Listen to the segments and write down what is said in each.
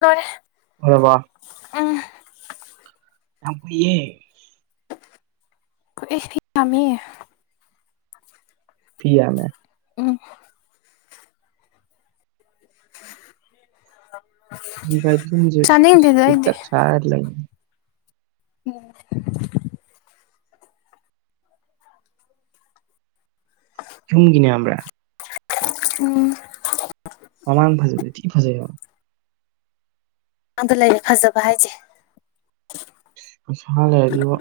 ꯂꯣꯏꯔꯦ ꯂꯣꯏꯔꯕꯣ ꯎꯝ ꯌꯥꯝ ꯀꯨꯏ ꯍꯦ [unintelligible] ꯊꯤ ꯌꯥꯝꯃꯦ ꯎꯝ [inaudible] [unintelligible] ꯆꯥꯅꯤꯡꯗꯦꯗ ꯑꯩꯗꯤ ꯄꯤꯛꯇꯛ [unintelligible] [inaudible] [inaudible] ꯥꯌꯨꯝꯒꯤꯅꯦ ꯈꯪꯕ꯭ꯔ ꯎꯝ ꯃꯃꯥꯡ ꯐꯖꯕꯗꯤ ꯊꯤ ꯐꯖꯩꯌꯦꯕꯥ [unintelligible] ꯐꯖꯕ ꯍꯥꯏꯁꯦ ꯄꯩꯁꯥ ꯂꯩꯔꯗꯤꯕꯣ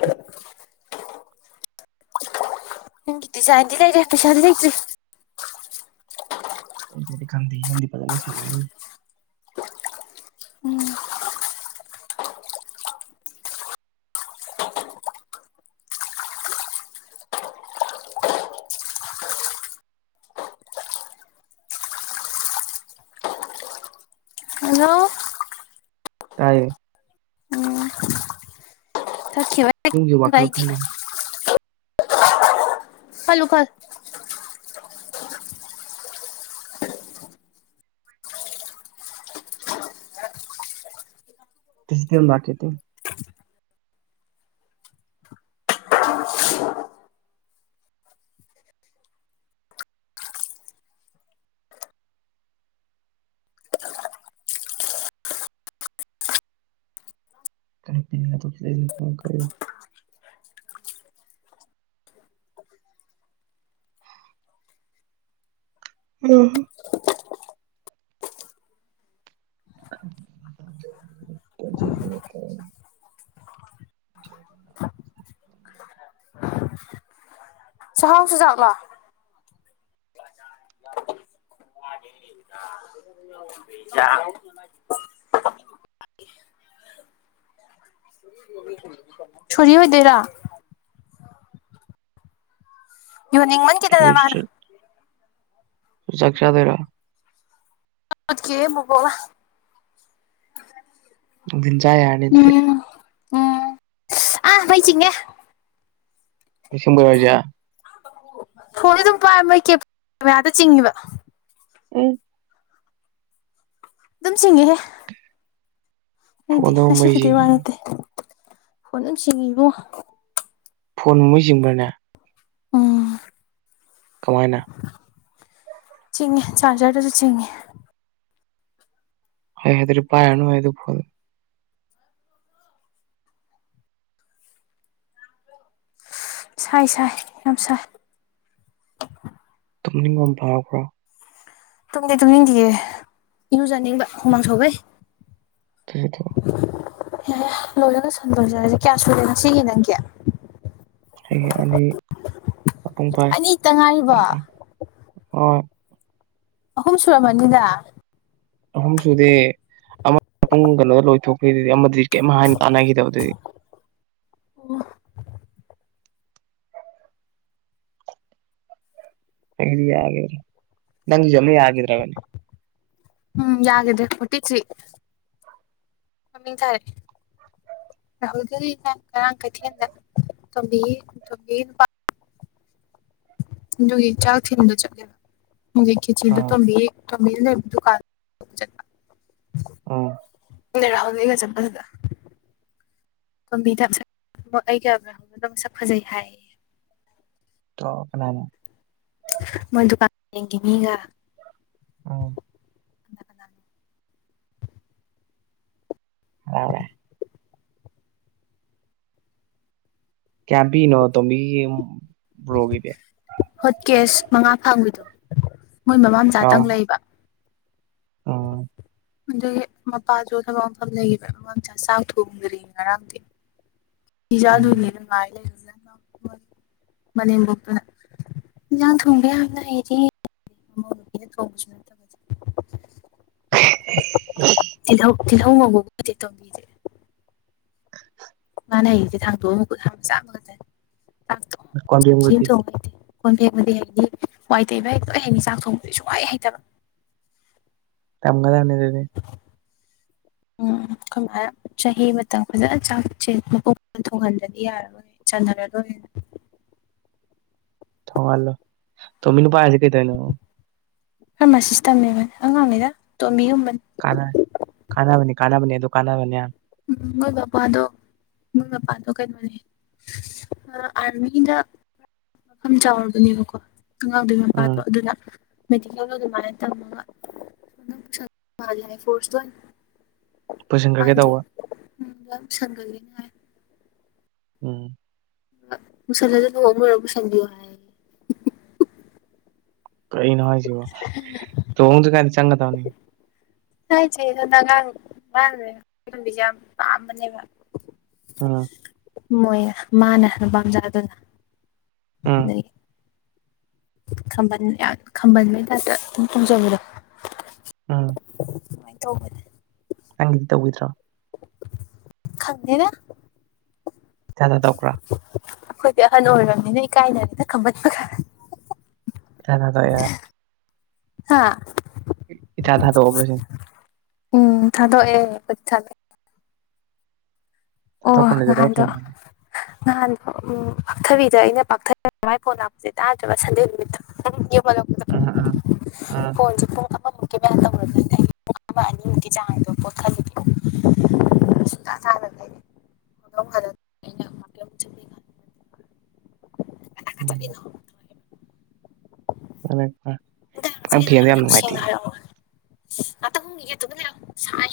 ꯅꯪꯒꯤ ꯗꯤꯖꯥꯏꯟꯗꯤ ꯂꯩꯔꯦ ꯄꯩꯁꯥꯗꯤ ꯂꯩꯇ꯭ꯔꯤ ꯂꯩꯇ꯭ꯔꯥꯗꯤ ꯈꯪꯗꯦ ꯌꯨꯝꯗꯤ ꯐꯖꯅ ꯁꯥꯔꯅꯤ ꯎꯝ ꯍꯜꯂꯣ ꯇꯥꯏꯌꯦ ꯎꯝ ꯆꯠꯈꯤꯕ ꯌꯨꯝꯒꯤ ꯈꯟꯕ ꯋꯥꯈꯜ ꯑꯩꯗꯤ ꯈꯜꯂꯤ ꯈꯜꯂꯨ ꯈꯜ ꯇꯨꯏꯁꯗꯦ ꯃꯥꯔꯀꯦꯠꯇꯤꯡ [unintelligible] [unintelligible] [unintelligible] [unintelligible] ꯆꯥꯍꯥꯎ ꯆꯨꯖꯛꯂꯣ ꯫ ꯑ ꯌꯥꯡ ꯁꯔꯤ ꯑꯣꯏꯗꯣꯏꯔꯥ ꯌꯨꯅꯤꯡꯃꯟꯈꯤ [unintelligible] ꯃꯥꯅ ꯆꯥꯛ ꯆꯥꯗꯣꯏꯔꯣ [unintelligible] ꯟꯖ ꯌꯥꯅꯤꯗꯦ ꯎꯝ ꯎꯝ [inaudible] ꯑꯥ ꯃꯩ ꯆꯤꯡꯉꯦ [unintelligible] ꯐꯣꯟꯁꯤ ꯁꯨꯝ ꯄꯥꯏ [unintelligible] ꯆꯤꯡꯉꯤꯕ ꯎꯝ ꯗꯨꯝ ꯁꯤꯡꯉꯤꯍꯦ [unintelligible] ꯗꯤ ꯐꯣꯟꯗꯕꯨ ꯉꯁꯤ ꯃꯩ ꯈꯤꯇ ꯋꯥ ꯆꯤꯡꯉꯤ ꯅꯠꯇꯦ ꯐꯣꯟ ꯑꯗꯨꯝ ꯆꯤꯡꯉꯤ ꯏꯕꯨꯡꯉꯣ ꯐꯣꯟ ꯃꯩ ꯆꯤꯡꯕ꯭ꯔꯅꯦ ꯎꯝ ꯀꯃꯥꯏꯅ ꯆꯤꯡꯉꯦ ꯆꯥꯔꯖꯔꯗꯁꯨ ꯆꯤꯡꯉꯦ [unintelligible] ꯑꯗꯨꯔꯤ ꯄꯥꯏꯔꯅꯨ ꯍꯦ [unintelligible] ꯁꯥꯏ ꯁꯥꯏ ꯌꯥꯝ ꯁꯥꯏ ꯇꯨꯝꯅꯤꯡꯕ ꯑꯃ ꯐꯥꯎꯕ꯭ꯔꯣ ꯇꯨꯝꯗꯤ ꯇꯨꯝꯅꯤꯡꯗꯤꯌꯦ ꯏꯔꯨꯖꯥꯅꯤꯡꯕ ꯍꯨꯃꯥꯡ ꯁꯧꯕꯩ ꯫ [unintelligible] [inaudible] [unintelligible] ꯀꯌꯥ ꯁꯨꯔꯦ ꯉꯁꯤꯒꯤ ꯅꯪꯒꯤ ꯍꯌꯦꯡ ꯑꯅꯤ ꯃꯄꯨꯡ ꯐꯥꯏ ꯑꯅꯤꯇ ꯉꯥꯏꯔꯤꯕꯣ ꯍ ꯑꯍꯨꯝ ꯁꯨꯔꯝ ꯃꯅꯤꯗ ꯑꯍꯨꯝ ꯁꯨꯗꯤ ꯑꯃ ꯄꯨꯡ ꯀꯩꯅꯣꯗ ꯂꯣꯏꯊꯣꯛꯈꯤꯗꯨꯗꯤ ꯑꯃꯗꯗꯤ ꯀꯔꯤꯝ ꯍꯥꯏꯅ ꯇꯥꯟꯅꯈꯤꯗꯕꯗꯨꯗꯤ ꯑꯣ ꯑꯩꯒꯤꯗꯤ ꯌꯥꯈꯤ [unintelligible] ꯅꯪꯒꯤꯁꯨ ꯑꯃ ꯌꯥꯈꯤꯗ꯭ꯔꯕꯅꯦ ꯎꯝ ꯌꯥꯗꯦꯄꯇꯁꯤ꯭ꯔꯤ [unintelligible] [unintelligible] ꯉꯔꯥꯡ ꯀꯩꯊꯦꯟꯗ ꯇꯣꯝꯕꯤꯒꯤ ꯇꯣꯝꯕꯤꯒꯤ [unintelligible] ꯒꯤ ꯆꯥ ꯊꯤ ꯆ ꯃꯨ ꯈꯈꯤꯆꯗ ꯑꯥ ꯇꯝꯕ ꯇꯣꯝꯕꯤꯌꯨꯅꯦ ꯗꯨꯀꯥꯟ ꯆꯠꯄ ꯑ ꯏꯥꯎꯒ ꯆꯠꯄꯗ ꯀꯕꯤꯗꯛ ꯑꯃꯨ ꯑꯩꯒꯗ ꯃꯁꯛ ꯐꯖꯩ ꯍꯥꯏꯌꯦ ꯇ ꯀꯅꯥꯅ ꯃꯣꯏ ꯗꯨꯀꯥꯟ ꯌꯦꯡꯈꯤ ꯃꯤꯒ ꯎꯝ ꯀꯅꯥ ꯀꯅꯥꯅꯣ ꯂꯥꯜꯂꯦ ꯀꯌꯥꯝ ꯄꯤꯛꯏꯅꯣ ꯑꯇꯣꯝꯕꯤꯒꯤ ꯕ꯭ꯔꯣꯒꯤꯗꯤ ꯍꯣꯠ ꯀꯦꯁ ꯃꯉꯥ ꯐꯪꯕꯤꯗꯣ ꯃꯣꯏ ꯃꯃꯥ ꯃꯆꯥꯇꯪ ꯂꯩꯕ ꯑꯥ ꯑꯗꯨꯒꯤ ꯃꯄꯥꯁꯨ ꯊꯕꯛ ꯃꯐꯝ ꯂꯩꯈꯤꯕ ꯃꯃꯥꯝꯆꯥ ꯆꯥꯛ ꯊꯣꯡꯗ꯭ꯔꯤ ꯉꯔꯥꯡꯗꯤ ꯎꯝ ꯏꯖꯥꯜꯗꯨꯅꯦꯅ ꯉꯥꯏ ꯂꯩꯔꯤꯖꯦ ꯃꯅꯦꯝꯕꯣꯛꯇꯨꯅ ꯏꯟꯁꯥꯡ ꯊꯣꯡꯕꯤꯕꯅ ꯑꯩꯔꯤ ꯃꯃꯥ ꯄꯤꯅ ꯊꯣꯡꯁꯨ ꯅꯠꯇꯕ ꯇꯤꯜꯍꯧ ꯇꯤꯜꯍꯧꯉꯧꯕꯕꯨꯗꯤ ꯇꯣꯝꯕꯤꯗꯤ ꯃꯥꯅ ꯍꯩꯁꯦ ꯊꯥꯡꯗꯣꯛꯑ ꯃꯈꯨꯠ ꯍꯥꯝꯃ ꯆꯥꯕ ꯈꯇꯅꯦ ꯀꯣꯟꯖꯦꯝꯒꯗꯤ ꯀꯣꯟ ꯐꯦꯡꯕꯗꯤ ꯍꯩꯅꯤ ꯋꯥꯏ ꯇꯩꯕ ꯍꯦꯛꯂꯣꯏ ꯍꯩꯅꯤ ꯆꯥꯛ ꯊꯣꯡꯕꯗꯤ ꯁꯨꯡꯍꯩ ꯍꯩꯇꯕ ꯇꯝꯒꯗꯝꯅꯦ ꯕꯦꯕꯤ ꯎꯝ ꯀꯃꯥꯏꯅ ꯆꯍꯤ ꯑꯃꯇꯪ ꯐꯖꯅ ꯆꯥꯛꯁꯦ ꯃꯨꯛꯀ ꯊꯣꯡꯍꯟꯗꯗꯤ ꯌꯥꯔꯔꯣꯏ ꯆꯟꯅꯔꯔꯣꯏ ꯃꯤꯅ ꯊꯣꯡꯍꯜꯂꯣ ꯇꯣꯝꯕꯤ ꯅꯨꯄꯥ ꯍꯧꯖꯤꯛ ꯀꯩꯗꯣꯏꯅꯣ ꯐꯥꯔꯃꯥꯁꯤꯁ ꯇꯝꯃꯦꯕꯅꯦ ꯑꯉꯥꯡꯉꯗ ꯇꯣꯝꯕꯤꯒꯨꯝꯕꯅꯤ ꯀ ꯀꯥꯟꯅꯕꯅꯤ ꯀꯥꯟꯅꯕꯅꯤ ꯑꯗꯨ ꯀꯥꯟꯅꯕꯅꯦ ꯎꯝ ꯍꯒꯄ ꯑꯗꯨꯣ ꯃꯣꯏ ꯃꯄꯥꯗꯣ ꯀꯩꯅꯣꯅꯦ ꯑ ꯑꯥꯔꯃꯤꯗ ꯃꯐꯝ ꯆꯥꯎꯔꯕꯅꯦꯕꯀꯣ ꯑꯉꯥꯡꯗꯨꯒꯤ ꯎꯝ ꯃꯄꯥꯗꯣ ꯑꯗꯨꯅ ꯃꯦꯜꯣ ꯑꯗꯨꯃꯥꯏꯅꯝꯃꯒ ꯄꯨꯁꯤꯟꯈ꯭ꯔꯒꯦ ꯇꯧꯕ ꯁꯁꯤꯡꯒꯂꯤꯅꯍ ꯍꯥꯏ ꯎꯝ ꯁꯂꯗ ꯍꯣꯝ ꯑꯣꯏꯔꯕꯨ ꯁꯟꯕꯤꯑꯣꯦ ꯀꯩꯅꯣ ꯍꯥꯏꯁꯤꯕꯣ ꯇꯨꯍꯣꯡꯗ꯭ꯔꯤꯀꯥꯟ ꯆꯪꯒꯗꯕꯅꯦ ꯊꯥꯏ ꯅꯖ ꯃꯅꯦ ꯎꯝ ꯃꯣꯏ ꯃꯥꯅ ꯅꯨꯄꯥꯝꯆꯥꯥꯗꯨꯅ ꯎꯝ ꯑꯗꯨꯒꯤ ꯈꯥꯝꯕꯜ ꯌꯥꯝ ꯈꯥꯝꯕꯜꯕꯩ ꯇꯥꯞꯇ ꯑꯗꯨꯝ ꯇꯣꯡꯖꯕꯗꯣ ꯎꯝ ꯁꯨꯃꯥꯏꯅ ꯇꯧꯕꯅꯦ ꯅꯪꯒꯤꯗꯤ ꯇꯧꯕꯤꯗ꯭ꯔꯣ ꯈꯪꯗꯅ [unintelligible] ꯑꯩꯈꯣꯏꯗꯤ ꯑꯍꯜ ꯑꯣꯏꯔꯕꯅꯤꯅ ꯏꯀꯥꯏꯅꯔꯦꯅ ꯈꯃꯟꯄ [unintelligible] ꯍꯥꯥ ꯏ ꯊꯥ ꯊꯥꯗꯣꯛꯑꯕ꯭ꯔ ꯁꯤꯅꯤ ꯎꯝ ꯊꯗꯣꯛꯑꯦ ꯑꯩꯈꯣꯏꯗꯤ ꯊꯥꯗꯣꯛꯑꯦ ꯑꯣ ꯊꯥꯗꯣꯛꯄꯅꯁꯨ ꯈꯔ ꯅꯍꯥꯟꯗꯣ ꯐꯪꯒꯅꯤ ꯅꯍꯥꯟꯗꯣ ꯎ ꯄꯥꯛꯊꯕꯤꯗ ꯑꯩꯅ ꯄꯥꯛꯊ ꯃꯥꯏ ꯐꯣꯟ ꯂꯥꯛꯄꯁꯦ ꯇꯥꯗ꯭ꯔꯕ ꯁꯟꯗꯦ ꯅꯨꯃꯤꯠꯇ ꯋꯂꯞꯄꯗ ꯎꯝ ꯎꯝ ꯎꯝ ꯐꯣꯟꯁꯦ ꯄꯨꯡ ꯑꯃꯃꯨꯛꯀꯤ ꯃꯌꯥ ꯇꯧꯅꯗꯣꯏꯅꯦ ꯑꯩ ꯄꯨꯡ ꯑꯃ ꯑꯅꯤꯃꯨꯛꯀꯤ ꯆꯥꯡꯗꯣ ꯄꯣꯠ ꯈꯜꯂꯨꯒꯦ [inaudible] ꯆꯗꯗꯤ ꯅꯣꯡ ꯐꯥꯗꯣꯛ ꯀꯅꯥꯒ ꯎꯝ ꯆꯠꯂꯤꯅꯣ [unintelligible] ꯗꯗꯥ ꯅꯪ ꯉꯁꯥꯏꯗꯣ ꯐꯦꯟꯗꯣ ꯍꯥꯏꯔꯛꯑꯣ ꯌꯥꯝ ꯈꯤꯇꯪ ꯁꯦꯡꯅ ꯅꯨꯡꯉꯥꯏꯇꯦꯌꯦ ꯍꯥꯏꯔꯛꯑꯣ ꯑ ꯍꯒꯦ ꯇꯒꯅ ꯁꯥꯏ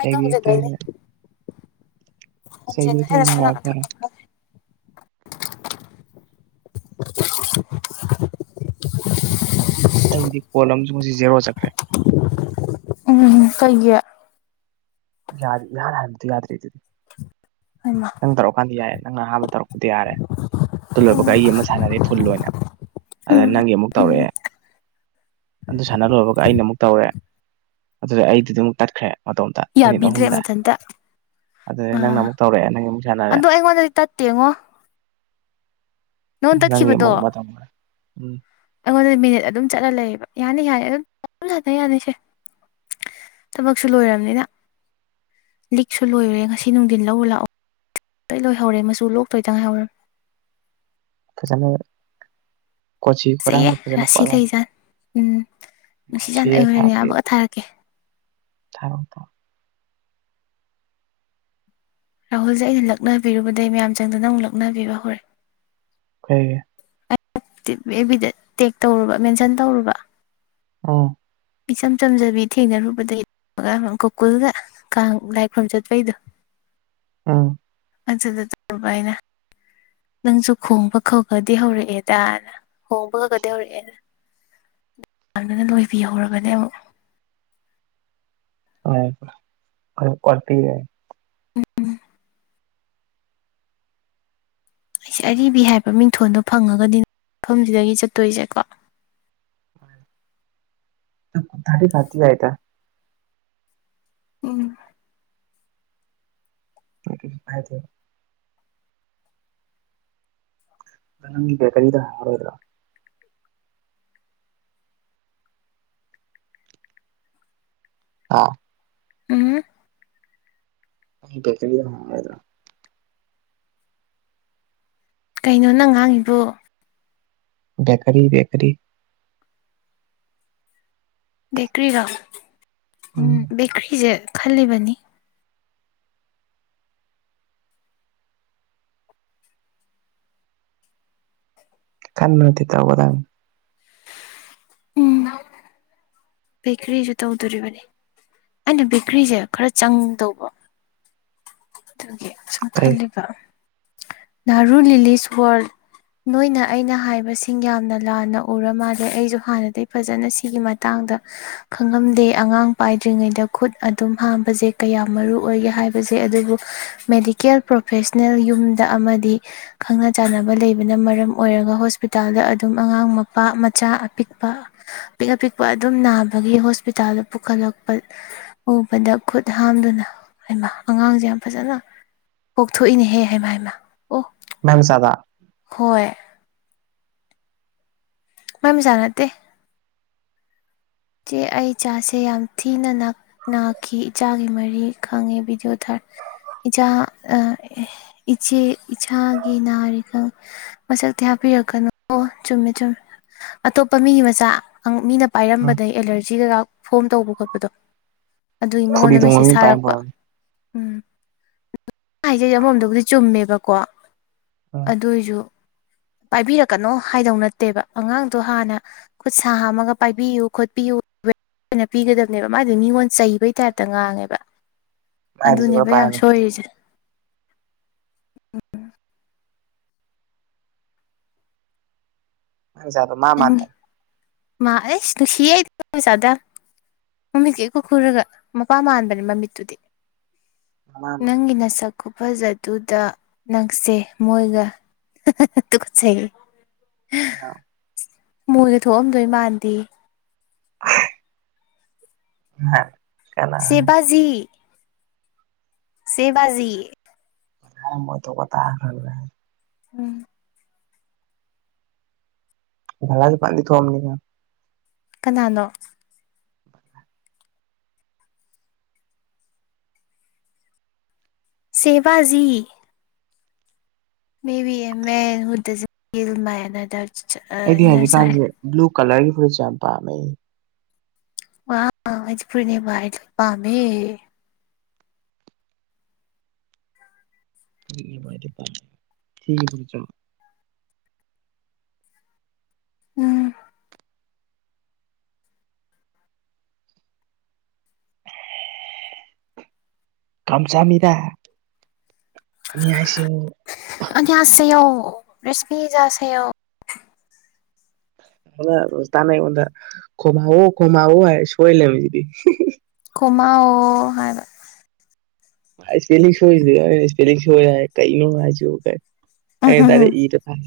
ꯆꯩꯕꯤꯔꯛꯇꯣꯏꯅꯦ ꯍꯨꯝꯖꯤꯟꯒ꯭ꯔꯦ ꯍꯦꯟꯅ ꯁꯦꯒꯨꯔꯤꯇꯤꯅ ꯁꯣꯝ ꯅꯥꯀꯟ ꯉꯥꯛꯄꯔꯣ ꯊꯥꯡꯒꯠꯈ꯭ꯔꯦ [unintelligible] ꯑꯩꯗꯤ ꯄꯣꯠꯂꯝꯨ ꯉ ꯖꯦꯔꯣ ꯆꯠꯈ꯭ꯔꯦ ꯎꯝ ꯀꯩꯒꯤꯦ ꯌꯥꯔ ꯏꯍꯥꯟ ꯍꯥꯟꯕꯗꯨ ꯌꯗ꯭ꯔꯤꯗꯨꯗꯤ ꯍꯩꯃꯥ ꯇꯧꯔꯛꯀꯥꯟꯗꯤ ꯌꯥꯏꯔꯦ ꯅꯪꯅ ꯑꯍꯥꯟꯕ ꯇꯧꯔꯛꯄꯗꯤ ꯌꯥꯔꯦ ꯑꯗꯨꯜ ꯂꯣꯏꯕꯒ ꯑꯩ ꯑꯃ ꯁꯥꯟꯅꯔꯦ ꯐꯨꯜ ꯑꯣꯏꯅ ꯑꯗ ꯎꯝ ꯅꯪꯒꯤ ꯑꯃꯨꯛ ꯎꯝ ꯇꯧꯔꯛꯑꯦ ꯑꯗꯨ ꯁꯥꯟꯅ ꯂꯣꯏꯕꯒ ꯑꯩꯅ ꯑꯃꯨꯛ ꯇꯧꯔꯦ ꯑꯗꯨꯗ ꯑꯩꯗꯨꯗꯤ ꯑꯃꯨꯛ ꯇꯠꯈ꯭ꯔꯦ ꯃꯇꯣꯝꯇ ꯃꯤꯅꯤꯠ ꯌꯥꯕꯤꯗ꯭ꯔꯦ ꯑꯍꯨꯝꯗ ꯃꯊꯟꯇ ꯑꯗꯨꯗ ꯅꯪꯅ ꯑꯥ ꯑꯃꯨꯛ ꯇꯧꯔꯛꯑꯦ ꯅꯪꯒꯤ ꯑꯃꯨꯛ ꯁꯥꯟꯅꯔꯦ ꯑꯗꯣ ꯑꯩꯉꯣꯟꯗꯗꯤ ꯇꯠꯇꯦꯉꯣ ꯅꯉꯣꯟ ꯅꯪꯒꯤ ꯇꯠꯈꯤꯕꯗꯣ ꯑꯃꯨꯛ ꯃꯇꯝ [unintelligible] ꯎꯝ ꯑꯩꯉꯣꯟꯗꯗꯤ ꯃꯤꯅꯤꯠ ꯑꯗꯨꯝ ꯆꯠꯂ ꯂꯩꯌꯦꯕ ꯌꯥꯅꯤ ꯌꯥꯅꯤ ꯑꯗꯨꯝ ꯍꯟ ꯌꯥꯅꯤꯁꯦ ꯊꯕꯛꯁꯨ ꯂꯣꯏꯔꯕꯅꯤꯅ ꯂꯤꯛꯁꯨ ꯂꯣꯏꯔꯦ ꯉꯁꯤ ꯅꯨꯡꯊꯤꯟ ꯂꯧꯔ ꯂꯥꯛꯑꯣ ꯂꯣꯏ ꯂꯣꯏꯍꯧꯔꯦ ꯃꯆꯨ ꯂꯣꯛꯇꯣꯏꯇꯪ ꯉꯥꯏꯍꯧꯔꯝꯅꯤ ꯐꯖꯅ ꯀꯣꯆꯤ ꯐꯆꯩꯌꯦ ꯀꯣꯔꯥꯡꯗꯣ ꯐꯖꯅ ꯔꯥꯁꯤ ꯄꯣꯠꯂꯝ ꯂꯩꯖꯥꯟ ꯎꯝ ꯁꯤ ꯅꯨꯡꯁꯤꯖꯥꯟ ꯑꯩ ꯍꯣꯔꯦꯟ ꯑꯣꯏꯅꯅꯤ ꯌꯥꯕꯒ ꯊꯥꯔꯛꯀꯦ ꯊꯥꯔꯛ ꯑꯣ ꯔꯥꯍꯨꯜꯁꯦ ꯑꯩꯅ ꯂꯛꯅꯕꯤꯔꯨꯕꯗꯩ ꯃꯌꯥꯝ ꯆꯪꯗꯅ ꯑꯃꯨꯛ ꯂꯛꯅꯕꯤꯕ ꯍꯧꯔꯛꯑꯦ [unintelligible] ꯇꯤꯞ ꯑꯦꯕ ꯕꯤꯗ ꯇꯦꯛ ꯇꯧꯔꯨꯕ ꯃꯦꯟꯁꯟ ꯇꯧꯔꯨꯕ ꯑꯣ ꯏꯆꯝ ꯆꯝꯖꯕꯤ ꯊꯦꯡꯅꯔꯨꯕꯗꯒꯤ ꯇꯧꯒ ꯒꯣꯀꯨꯜꯒ ꯀꯥꯡ ꯂꯥꯏꯈ꯭ꯔꯨꯝꯝ ꯆꯠꯄꯩꯗꯣ ꯎꯝ [unintelligible] ꯅꯪꯁꯨ ꯈꯣꯡꯕ ꯈꯈꯗꯤ ꯍꯧꯔꯛꯑꯦꯗꯅ ꯍꯣꯡꯕ ꯈꯈꯗꯤ ꯍꯧꯔꯛꯑꯦꯅ ꯗꯅ ꯂꯣꯏꯕꯤꯍꯧꯔꯕꯅꯦ ꯑꯃꯨꯛ [unintelligible] ꯎꯝ ꯑꯩꯁꯦ ꯑꯔꯤꯕ ꯍꯥꯏꯕ ꯃꯤꯡꯊꯣꯟꯗꯣ ꯐꯪꯉꯒꯅꯤ ꯃꯐꯝꯁꯤꯗꯒꯤ ꯆꯠꯇꯣꯏꯁꯦꯀꯣ ꯊꯥꯔꯇꯤ ꯐꯥꯏꯐꯇꯤ ꯌꯥꯏꯗ ꯎꯝ [unintelligible] ꯅꯪ ꯕꯦꯀꯔꯤꯗ ꯍꯥꯔꯣꯏꯗ꯭ꯔꯣ ꯑꯥ ꯎꯝ [unintelligible] ꯀꯩꯅꯣ ꯅꯪ ꯉꯥꯡꯉꯤꯕꯣ ꯕꯦꯀꯔꯤ ꯕꯦꯀꯔꯤ ꯕꯦꯀ꯭ꯔꯤꯔꯣ ꯎꯝ ꯕꯦꯀ꯭ꯔꯤꯁꯦ ꯈꯜꯂꯤꯕꯅꯤ ꯈꯟꯕ ꯅꯠꯇꯦ ꯇꯧꯒꯗꯝꯅꯦ ꯎꯝ [unintelligible] ꯕꯦꯀ꯭ꯔꯤꯁꯨ ꯇꯧꯗꯣꯔꯤꯕꯅꯤ ꯑꯩꯅ ꯕꯦꯀ꯭ꯔꯤꯁꯦ ꯈꯔ ꯆꯪꯗꯧꯕ ꯑꯗꯨꯒꯤ ꯑꯁꯨꯝ ꯀꯩ ꯈꯜꯂꯤꯕ ꯅꯥꯔꯨ ꯂꯤꯂꯤꯁ ꯋꯥꯔꯜ ꯅꯣꯏꯅ ꯑꯩꯅ ꯍꯥꯏꯕꯁꯤꯡ ꯌꯥꯝꯅ ꯂꯥꯟꯅ ꯎꯔ ꯃꯥꯜꯂꯦ ꯑꯩꯁꯨ ꯍꯥꯟꯅꯗꯒꯤꯩ ꯐꯖꯅ ꯁꯤꯒꯤ ꯃꯇꯥꯡꯗ ꯈꯪꯉꯂꯝꯗꯦ ꯑꯉꯥꯡ ꯄꯥꯏꯗ꯭ꯔꯤꯉꯩꯗ ꯈꯨꯠ ꯑꯗꯨꯝ ꯍꯥꯝꯕꯁꯦ ꯀꯌꯥ ꯃꯔꯨ ꯑꯣꯏꯒꯦ ꯍꯥꯏꯕ ꯖꯦ ꯑꯗꯨꯕꯨ ꯃꯦꯗꯤꯀꯦꯜ ꯄ꯭ꯔꯣꯐꯦꯁꯅꯦꯜ ꯌꯨꯝꯗ ꯑꯃꯗꯤ ꯈꯪꯅ ꯆꯥꯟꯅꯕ ꯂꯩꯕꯅ ꯃꯔꯝ ꯑꯣꯏꯔꯒ ꯍꯣꯁꯄꯤꯇꯥꯜꯗ ꯑꯗꯨꯝ ꯑꯉꯥꯡ ꯃꯄꯥ ꯃꯆꯥ ꯑꯄꯤꯛꯄ ꯑꯄꯤꯛ ꯑꯄꯤꯛꯄ ꯑꯗꯨꯝ ꯅꯥꯕꯒꯤ ꯍꯣꯁꯄꯤꯇꯥꯜꯗ ꯄꯨꯈꯠꯂꯛꯄ ꯎꯕꯗ ꯈꯨꯠ ꯍꯥꯝꯗꯨꯅ ꯍꯩꯃ ꯑꯉꯥꯡꯁꯦ ꯌꯥꯝ ꯐꯖꯅ ꯄꯣꯛꯊꯣꯛꯏꯅꯦꯍꯦ ꯍꯥꯏꯃ ꯍꯥꯏꯃ ꯑꯣ ꯃꯥꯏ ꯃꯆꯥꯗ ꯍꯣꯏ ꯃꯥꯏ ꯃꯆꯥ ꯅꯠꯇꯦ ꯆꯦ ꯑꯩ ꯆꯥꯁꯦ ꯌꯥꯝ ꯊꯤꯅ ꯅꯛ ꯅꯥꯈꯤ ꯏꯆꯥꯒꯤ ꯃꯔꯤ ꯈꯪꯉꯦ ꯚꯤꯗꯤꯑꯣ ꯊꯔ ꯏꯆꯥ ꯏꯆꯦ ꯏꯆꯥꯒꯤ ꯅꯥꯔꯤꯈ ꯃꯁꯛꯇꯤ ꯍꯥꯞꯄꯤꯔꯛꯀꯅꯨ ꯑꯣ ꯆꯨꯝꯃꯦ ꯆꯨꯝꯃꯦ ꯑꯇꯣꯞꯄ ꯃꯤꯒꯤ ꯃꯆꯥ ꯃꯤꯅ ꯄꯥꯏꯔꯝꯕ ꯎꯝ ꯁꯤꯗꯒ ꯀꯩꯀꯥ ꯐꯣꯟ ꯇꯧꯕ ꯈꯣꯠꯄꯗꯣ ꯑꯗꯨꯒꯤ ꯐꯨꯔꯤ ꯃꯉꯣꯟꯗ ꯇꯣꯡꯕ ꯃꯦꯁꯦꯁ ꯃꯤ ꯄꯥꯏꯔꯝꯕ ꯊꯥꯔꯛꯄ ꯑꯣꯏꯔꯝꯅꯤ ꯎꯝ ꯃꯥ ꯍꯥꯏꯁꯦ ꯑꯃꯃꯣꯝꯗꯕꯨꯗꯤ ꯆꯨꯝꯃꯦꯕꯀꯣ ꯎꯝ ꯑꯗꯨꯏꯁꯨ ꯄꯥꯏꯕꯤꯔꯛꯀꯅꯣ ꯍꯥꯏꯗꯧ ꯅꯠꯇꯦꯕ ꯑꯉꯥꯡꯗꯣ ꯍꯥꯟꯅ ꯈꯨꯠ ꯁꯥ ꯍꯥꯝꯃꯒ ꯄꯥꯏꯕꯤꯌꯨ ꯈꯨꯠ ꯄꯤꯌꯨ ꯑꯣꯏꯅ ꯄꯤꯒꯗꯕꯅꯦꯕ ꯃꯥꯗꯤ ꯃꯤꯉꯣꯟ ꯆꯩꯕꯩ ꯇꯥꯏꯞꯇ ꯉꯥꯡꯉꯦꯕ ꯃꯥꯏꯗꯨꯁꯨ ꯈꯔ ꯑꯗꯨꯅꯦꯕ ꯌꯥꯝ ꯄꯥꯏꯔꯝꯃꯅꯤ ꯑꯗꯨꯅ ꯁꯣꯏꯔꯤꯁꯦ ꯃꯥꯏ ꯃꯆꯥꯗꯣ ꯃꯥ ꯅꯪꯒꯤ ꯃꯥꯟꯗꯝꯅꯦ ꯃꯥ ꯑꯁ ꯅꯨꯡꯁꯤꯌꯦ ꯃꯥꯏ ꯃꯆꯥꯗꯣ ꯃꯃꯤꯠꯀꯥ ꯏꯈꯨ ꯈꯨꯔꯒ ꯃꯄꯥ ꯃꯥꯟꯕꯅꯦ ꯃꯃꯤꯠꯇꯨꯗꯤ ꯃꯥ ꯃꯥꯟꯕꯅꯤ ꯅꯪꯒꯤ ꯅꯁꯛ ꯈꯨꯐꯖꯗꯨꯗ ꯅꯪꯁꯦ ꯃꯣꯏꯒ [unintelligible] ꯇꯨꯀꯠꯆꯩꯍꯦ [unintelligible] ꯃꯣꯏꯒ ꯊꯣꯛꯑꯝꯗꯣꯏ ꯃꯥꯟꯗꯦꯌꯦ [inaudible] ꯍꯥ ꯆꯦꯕꯥꯖꯤ ꯆꯦꯕꯥꯖꯤ ꯑꯩ ꯃꯣꯏ ꯊꯣꯛꯄ ꯇꯥꯈ꯭ꯔꯕꯔꯥ ꯎꯝ ꯕꯂꯥꯖꯨ ꯐꯖꯅꯗꯤ ꯊꯣꯛꯑꯝꯅꯤꯀꯣ ꯀꯅꯥꯅꯣ ꯆꯦꯕꯥꯖꯤ ꯃꯦ ꯕꯤ ꯑꯥ ꯃꯦꯟ [unintelligible] ꯑꯩꯗꯤ ꯏꯅꯔ ꯆꯥꯏꯜ ꯍꯧꯖꯤꯛꯀꯥꯟꯁꯦ ꯕꯂꯨ ꯀꯂꯔꯒꯤ ꯐꯨꯔꯤꯠꯁꯦ ꯌꯥꯝ ꯄꯥꯝꯃꯦ ꯋꯥ ꯑꯩꯁꯨ ꯐꯨꯔꯤꯠꯅꯦꯕꯨ ꯍꯥꯏꯗꯤ ꯄꯥꯝꯃꯦ [unintelligible] ꯎꯝ ꯀꯝꯆꯃꯤꯗ ꯑꯅꯤꯌꯍꯥꯁꯤꯌꯣ ꯑꯅꯌꯣꯟꯁꯩꯌꯣ ꯔꯦꯁꯃꯤꯖꯁꯩꯌꯣ ꯑꯃ ꯔꯣꯖꯤꯇꯥꯅ ꯑꯩꯉꯣꯟꯗ ꯈꯣꯝ ꯍꯥꯡꯉꯣ ꯈꯣꯝ ꯍꯥꯡꯉꯣ ꯁꯣꯏ ꯂꯩꯔꯝꯃꯤꯁꯤꯗꯤ ꯀꯣꯃꯥꯑꯣ ꯍꯥꯏꯕ ꯏꯁꯄꯦꯂꯤꯡ ꯁꯣꯏꯔꯤꯁꯦ ꯑꯩꯅ ꯏꯁꯄꯦꯂꯤꯡ ꯁꯣꯏ ꯍꯥꯏ ꯀꯩꯅꯣ ꯋꯥꯁꯤꯕꯨ ꯀꯥꯏ ꯎꯝ ꯑꯩ ꯍꯝ ꯍꯝ ꯗꯥꯏꯔꯦꯛ ꯏꯔꯥ ꯊꯝ